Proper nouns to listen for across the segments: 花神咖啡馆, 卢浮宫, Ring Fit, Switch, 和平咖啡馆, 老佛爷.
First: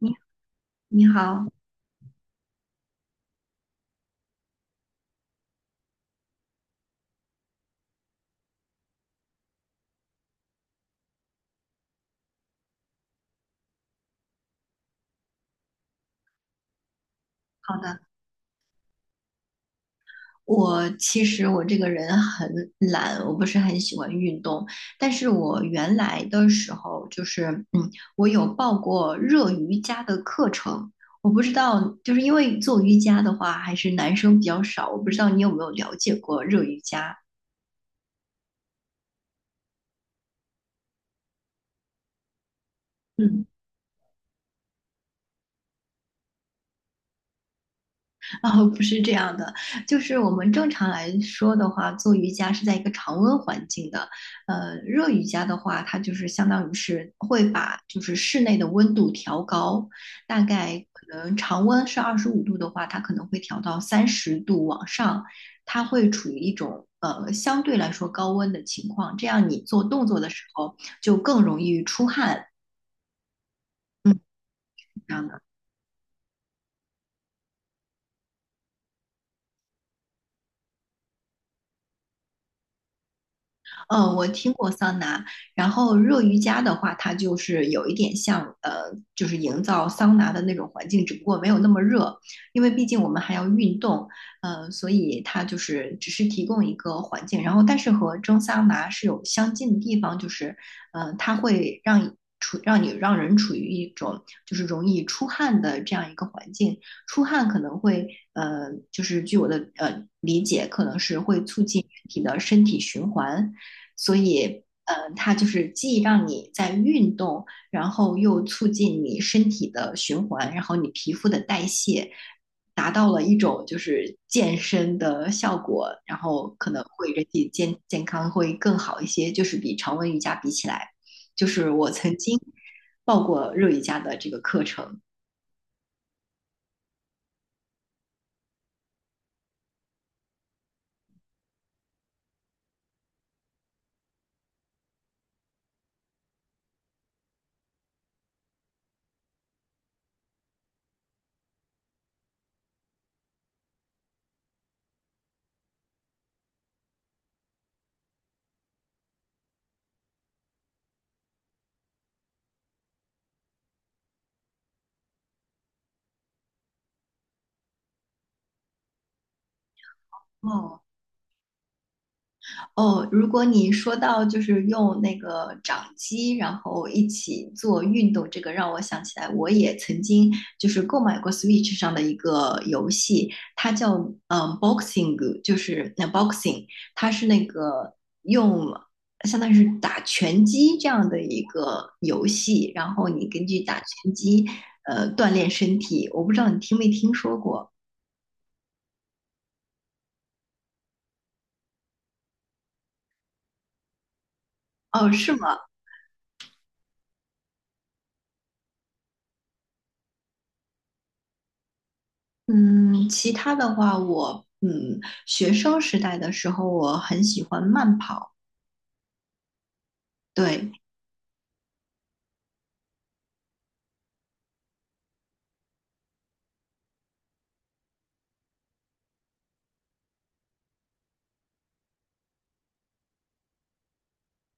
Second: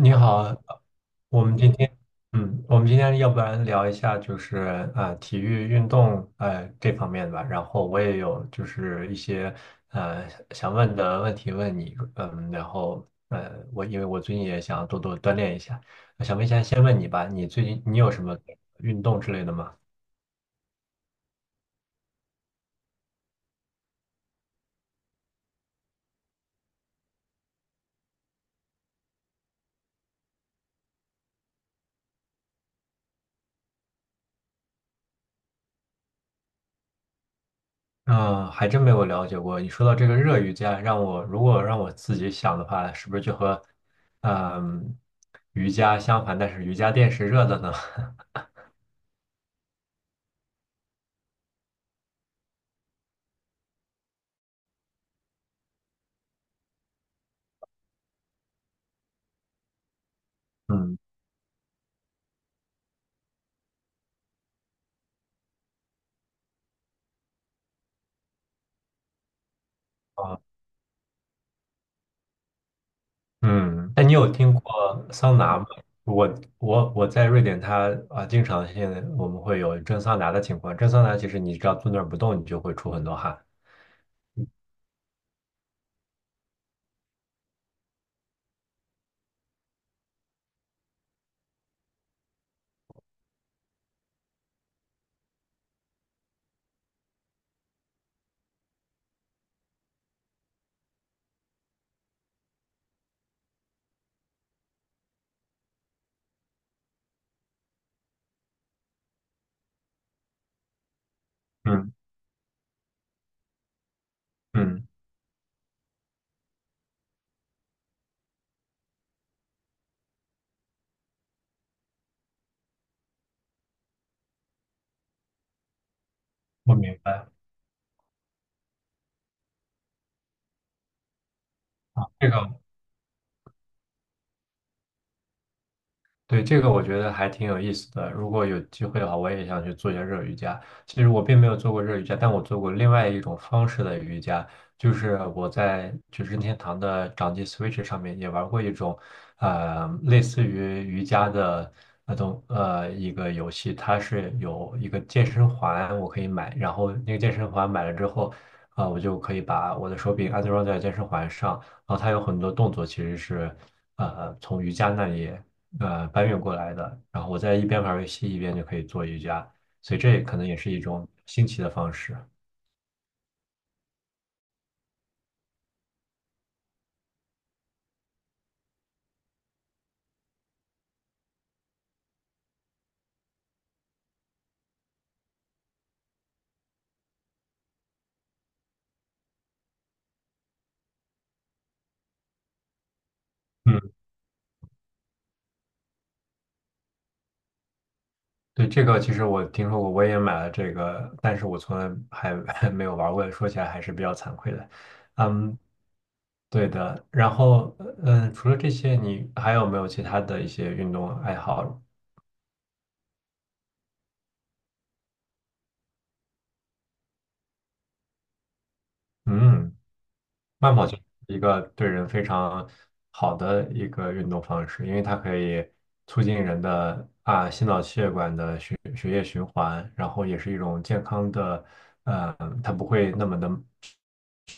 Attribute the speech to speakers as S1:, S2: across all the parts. S1: 你
S2: 你好，
S1: 你
S2: 我
S1: 好，
S2: 们今天，我们今天要不然聊一下就是体育运动这方面吧，然后我也有就是一些呃想问的问题问你，然后我因为最近也想多多锻炼一下，我想问一下，先问你吧，你最
S1: 好
S2: 近你
S1: 的。
S2: 有什么运动之类的吗？
S1: 其实我这个人很懒，我不是很喜欢运动，但是我原来的时候就是，嗯，我有报过热瑜伽的课程。我不知道，就是因为做瑜伽的话，还是男生比较少，我不知道你有没有了解过热瑜伽？
S2: 嗯，还真没有了解过。你说到这个热瑜伽，如果让我自己想的话，是不是就
S1: 嗯。
S2: 和嗯瑜伽相反？但是瑜伽垫是热的呢？
S1: 哦，不是这样的，就是我们正常来说的话，做瑜伽是在一个常温环境的。热瑜伽的话，它就是相当于是会把就是室内的温度调高，大概
S2: 嗯
S1: 可能常温是25度的话，它可能会调到30度往上，它会处于一种相对来说高温的情况，这样你做动作的
S2: 啊，
S1: 时候就更容易出汗。
S2: 嗯，那你
S1: 嗯，
S2: 有听过
S1: 这样
S2: 桑
S1: 的。
S2: 拿吗？我我在瑞典它，经常性我们会有蒸桑拿的情况。蒸桑拿其实你只要坐那儿不动，你就会出很多汗。
S1: 嗯，我听过桑拿，然后热瑜伽的话，它就是有一点像就是营造桑拿的那种环境，只不过没有那么热，因为毕竟我们还要运动，所以它就是只是提供一个环境，然后但是和蒸桑拿是有相近的地方，就是它会让人处于一种就是容易出汗的这样一个环境，出汗可能会就是据我的理解，可能是会促进人
S2: 嗯
S1: 体的身体循环。所以，
S2: 嗯，
S1: 它就是既让你在运动，然后又促进你身体的循环，然后你皮肤的代谢，达到了一种就是健身的效果，然后可
S2: 我
S1: 能
S2: 明
S1: 会人
S2: 白
S1: 体健康会更好一些，就是比常温瑜伽比起来，就是我曾
S2: 这
S1: 经
S2: 个。
S1: 报过热瑜伽的这个课程。
S2: 对，这个我觉得还挺有意思的。如果有机会的话，我也想去做一下热瑜伽。其实我并没有做过热瑜伽，但我做过另外一种方式的瑜伽，就是我在就是任天堂的掌机 Switch 上面也玩过一种，类似于瑜伽的那种一个游戏，它是有一个健身环，我可以买，然后那个健身环买了之后，我就可以把我的手柄安装在健身环上，然后它有很多动作其实是从瑜伽那里，搬运过来的，然后我在一边玩游戏一边就可以做瑜伽，所以这也可能也是一
S1: 哦，
S2: 种新奇的方式。
S1: 哦，如果你说到就是用那个掌机，然后一起做运动，这个让我想起来，我也曾经就是购买过 Switch 上的一个游戏，它叫boxing，就是那 boxing，它是那个用相当于是打拳击这样的一个游戏，然后你根据打
S2: 嗯，
S1: 拳击锻炼身体，我不知道你听没听说过。
S2: 对，这个其实我听说过，我也买了这个，但是我从来还 还没有玩过，说起来还是比较惭愧的。
S1: 哦，是
S2: 嗯，
S1: 吗？
S2: 对的。然后，除了这些，你还有没有其他的一些运动爱好？
S1: 嗯，其他的话我，学生时代的时候，我很喜欢慢跑，
S2: 嗯。
S1: 对，
S2: 慢跑就是一个对人非常好的一个运动方式，因为它可以促进人的心脑血管的血液循环，然后也是一种健康的，呃，它不会那么的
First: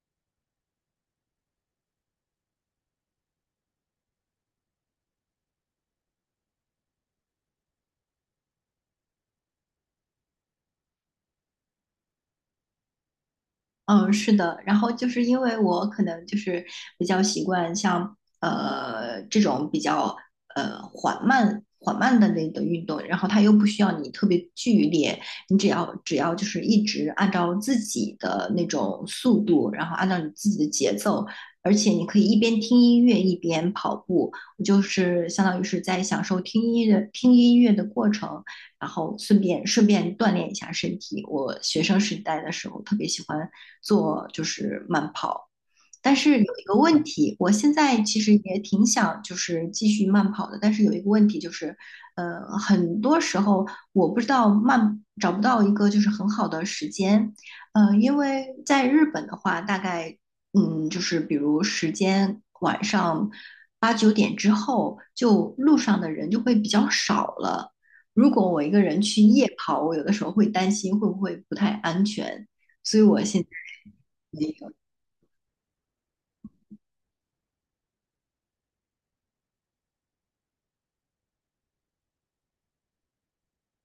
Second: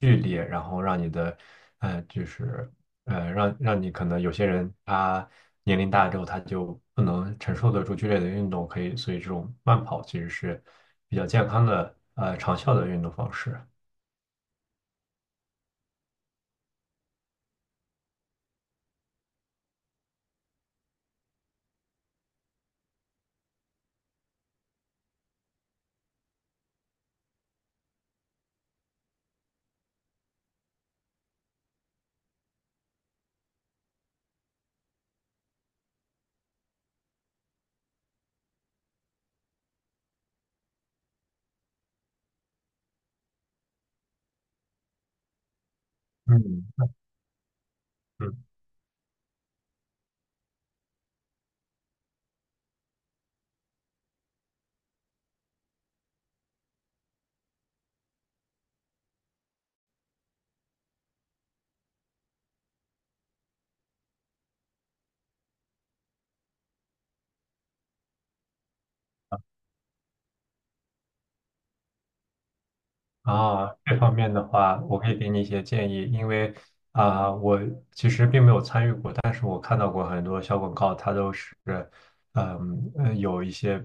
S2: 剧烈，然后让你的，就是让你可能有些人他年龄大之后他就不能承受得住剧烈的运动，可以，所以这种慢跑其实是比较健康的，长效的运动方式。
S1: 嗯，是的，然后就是因为我可能就是比较习惯像这种比较缓慢缓慢的那个运动，然后它又不需要你特别剧烈，你只要就是一直按照自己的那种速度，然后按照你自己的节奏，而且你可以一边听音乐一边跑步，我就是相当于是在享受听音乐的过程，然后顺便锻炼一下身体。我学生时代的时候特别喜欢。做就是慢跑。但是有一个
S2: 嗯
S1: 问题，我现在其实
S2: 嗯。
S1: 也挺想就是继续慢跑的，但是有一个问题就是，很多时候我不知道找不到一个就是很好的时间，因为在日本的话，大概就是比如时间晚上八九点之后，就路上的人就会比较少了。如果我一个人去夜跑，我有的时候会担心会不会不太安全，所以我现在。
S2: 啊，这方面的话，我可以给你一些建议，因为我其实并没有参与过，但是我看到过很多小广告，它都是，有一些，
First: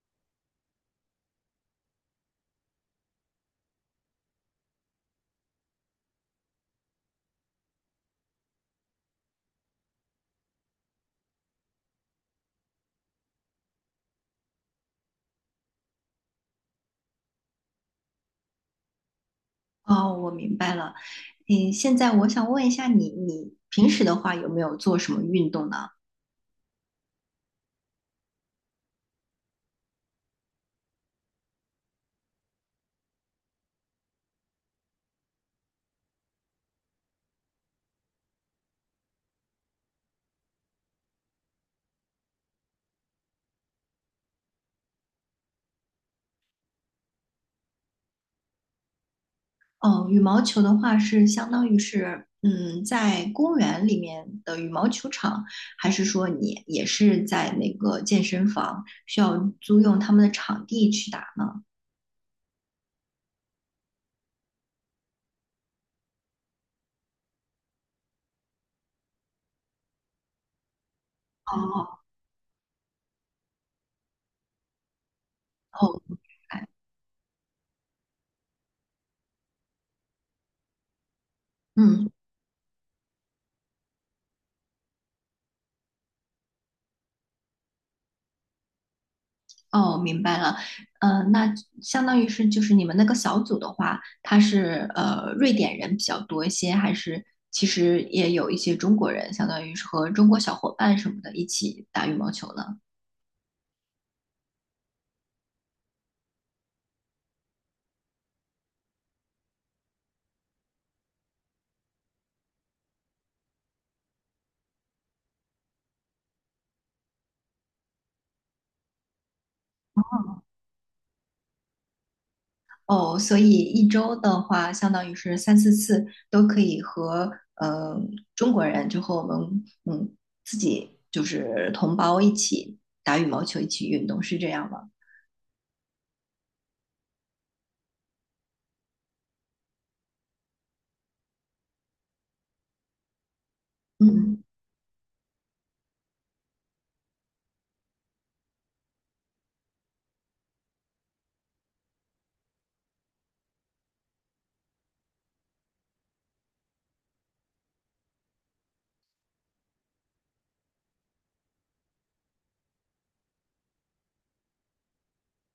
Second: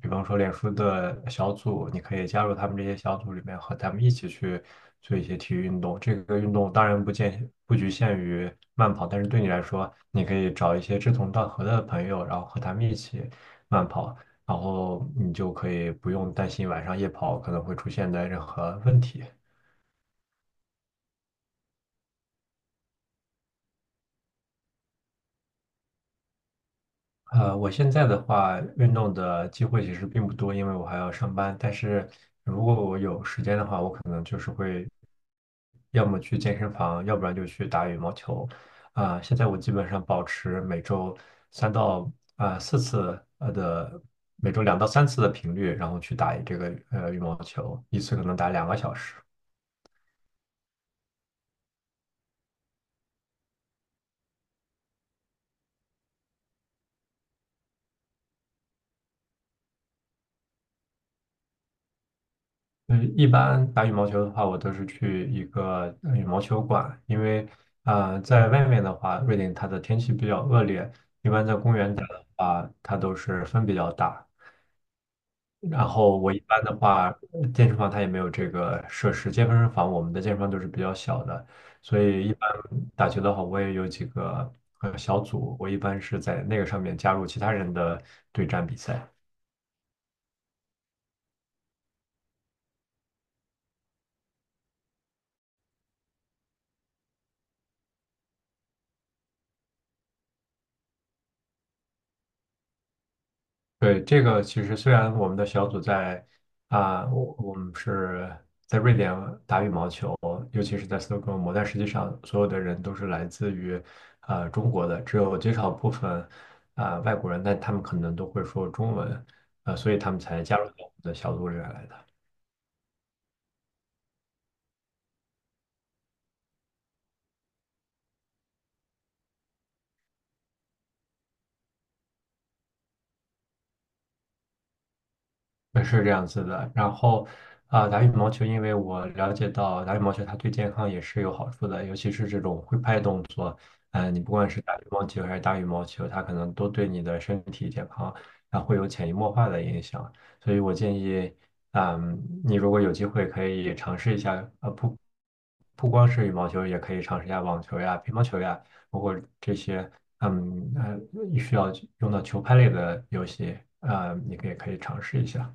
S2: 比方说脸书的小组，你可以加入他们这些小组里面，和他们一起去做一些体育运动。这个运动当然不局限于慢跑，但是对你来说，你可以找一些志同道合的朋友，然后和他们一起慢跑。然后你就可以不用担心晚上夜跑可能会出现的任何问题。
S1: 哦，我明白了。嗯，现在我想问一下你，你平时的话有没有做什么运动呢？
S2: 我现在的话，运动的机会其实并不多，因为我还要上班。但是如果我有时间的话，我可能就是会要么去健身房，要不然就去打羽毛球。现在我基本上保持每周三到4次的，每周2到3次的频率，然后去打这个羽毛球，一次可能打2个小时。
S1: 哦，羽毛球的话是相当于是，嗯，在公园里面的羽毛球场，还是说你也是在那个健身房需要租用他们的场地去打呢？
S2: 一般打羽毛球的话，我都是去一个羽毛球馆，因为在外面的话，瑞典它的天气比较恶劣，一般在公园
S1: 哦，
S2: 打的话，它都是风比较大。然
S1: 哦，
S2: 后我一般的话，健身房它也没有这个设施，健身房我们的健身房都是比较小的，所
S1: 嗯。
S2: 以一般打球的话，我也有几个小组，我一般是在那个上面加入其他人的对战比赛。
S1: 哦，明白了。那相当于是就是你们那个小组的话，他是瑞典人比较多一些，还是其实也有一些中国人，相当于是和中国小伙伴什么的一起打羽毛球呢？
S2: 对，这个其实虽然我们的小组在我们是在瑞典打羽毛球，尤其是在斯德哥尔摩，但实际上所有的人都是来自于中国的，只有极少部分外国人，但他们可能都会说中文，所以他们才加入到我们的小组里面来的。
S1: 哦，所以一周的话，相当于是三四次都可以和中国人，就和我们自己就是同胞一起打羽毛球，一起运动，是这样吗？
S2: 也是这样子的。然后打羽毛球，因为我了解到打羽毛球它对健康也是有好处的，尤其是这种挥拍动作。你不
S1: 嗯。
S2: 管是打乒乓球还是打羽毛球，它可能都对你的身体健康，它会有潜移默化的影响。所以我建议，你如果有机会可以尝试一下，不光是羽毛球，也可以尝试一下网球呀、乒乓球呀，包括这些，需要用到球拍类的游戏，你可以尝试一下。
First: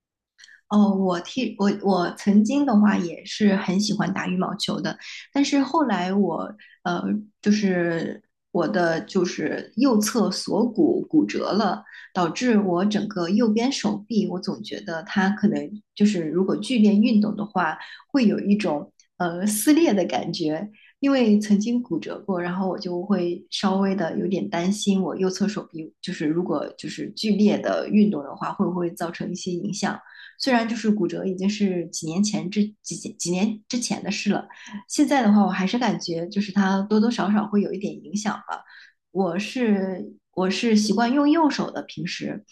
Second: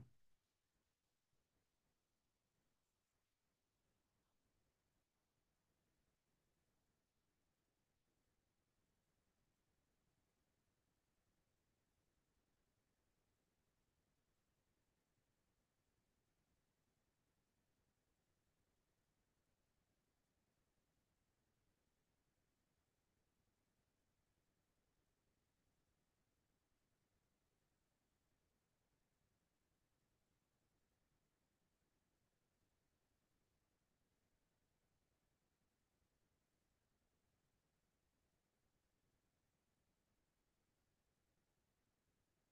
S1: 哦，我替我我曾经的话也是很喜欢打羽毛球的，但是后来我呃就是我的就是右侧锁骨骨折了，导致我整个右边手臂，我总觉得它可能就是如果剧烈运动的话，会有一种撕裂的感觉，因为曾经骨折过，然后我就会稍微的有点担心，我右侧手臂就是如果就是剧烈的运动的话，会不会造成一些影响。虽然就是骨折已经是几年之前的事了，现在的话我还是感觉就是它多多少少会有一点影响吧。我是习惯用右手的平时，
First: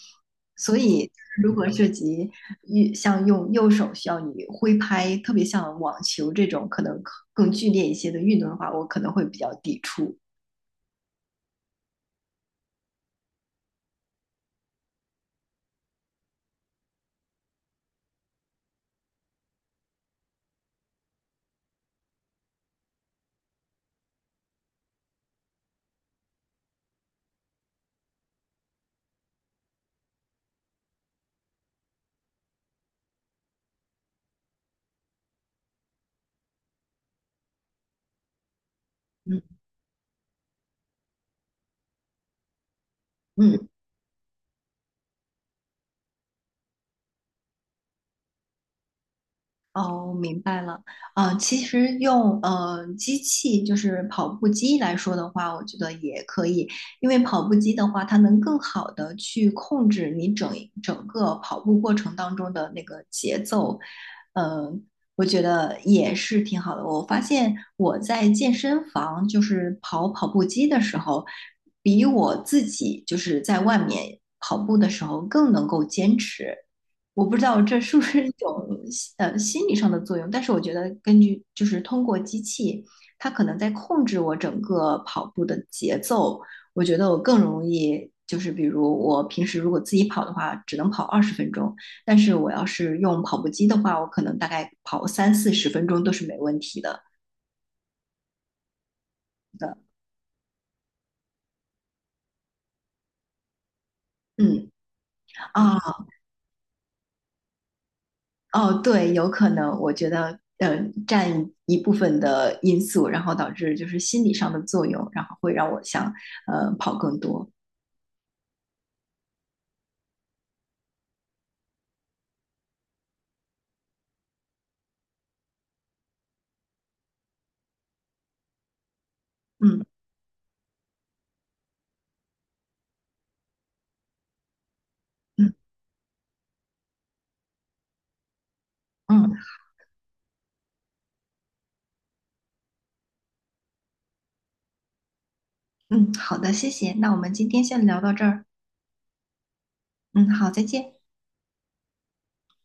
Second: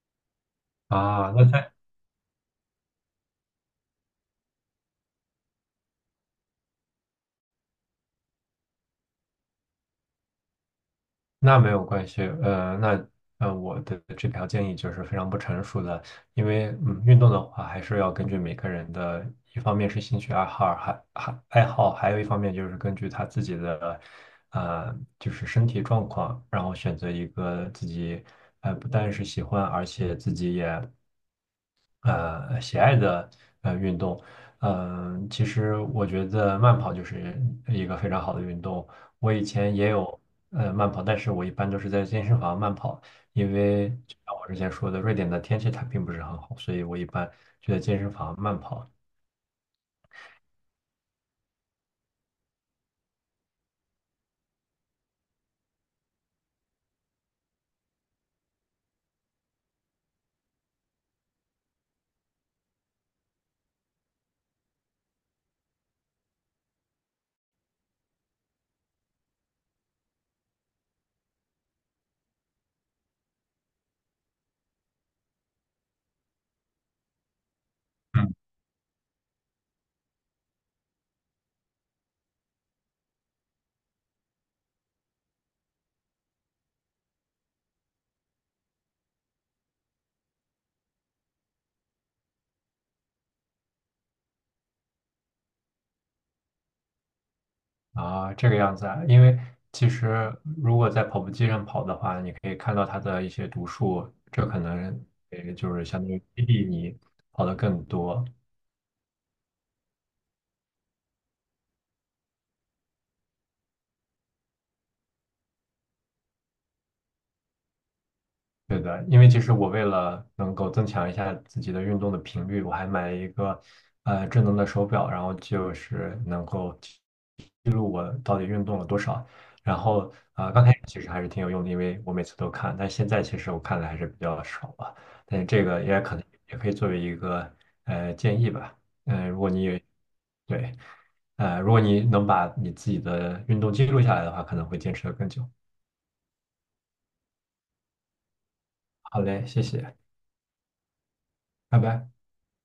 S1: 所以
S2: 啊，那
S1: 如果
S2: 在
S1: 涉及一像用右手需要你挥拍，特别像网球这种可能更剧烈一些的运动的话，我可能会比较抵触。
S2: 那没有关系，那我的这条建议就是非常不成熟的，因为运动的话还是要根据每个人的，一方面是兴趣爱好，还爱好，还有一方面就是根据他自己的，就是身体状况，然后选择一个自己，不但是喜欢，而且自己也喜爱的运动。其实我觉得慢跑就是一个非常好的运动。我以
S1: 嗯
S2: 前也有慢跑，但是我一般都是在健身房慢跑，因
S1: 嗯。
S2: 为就像我之前说的，瑞典的天气它并不是很好，所以我一般就在健身房慢跑。
S1: 哦，明白了。其实用机器，就是跑步机来说的话，我觉得也可以，因为跑步机的话，它能更好的去控制你整个跑步过程当中的那个节奏。呃，我觉得也是挺好的。我发现我在健身房就是跑跑步机的时候，比我自己就是在外面跑步的时候更能够坚持。我不知道这是不是一
S2: 嗯
S1: 种心理上的作用，但是我觉得根据就是通过机器，它可能在控制我整个跑步的节奏，我觉得我更容易就是比如我平时如果自己跑的话，只能跑20分钟，但是我要是用跑步机的话，我可能大概跑三四十分钟都是没问题的。
S2: 这个样子啊，因为其实如果在跑步机上跑的话，你可以看到它的一些读数，这可
S1: 嗯
S2: 能就是
S1: 啊。
S2: 相当于激励你跑得更多。
S1: 哦，对，有可能，我觉得，占一部分的因素，然后导致就是心理上的作用，然后会让我想，跑更多。
S2: 对的，因为其实我为了能够增强一下自己的运动的频率，我还买了一个智能的手表，然后就是能够记录我到底运动了多少。然
S1: 嗯
S2: 后刚开始其实还是挺有用的，因为我每次都看，但现在其实我看的还是比较少了，但是
S1: 嗯
S2: 这个也可能也可以作为一个建议吧。嗯、
S1: 嗯
S2: 如果你也对，如果你能把你自己的运动记录下来的话，可能会坚持的更久。
S1: 嗯，好的，谢谢。那我们今天先聊到这儿。
S2: 好嘞，谢谢，
S1: 嗯，好，再见。
S2: 拜拜。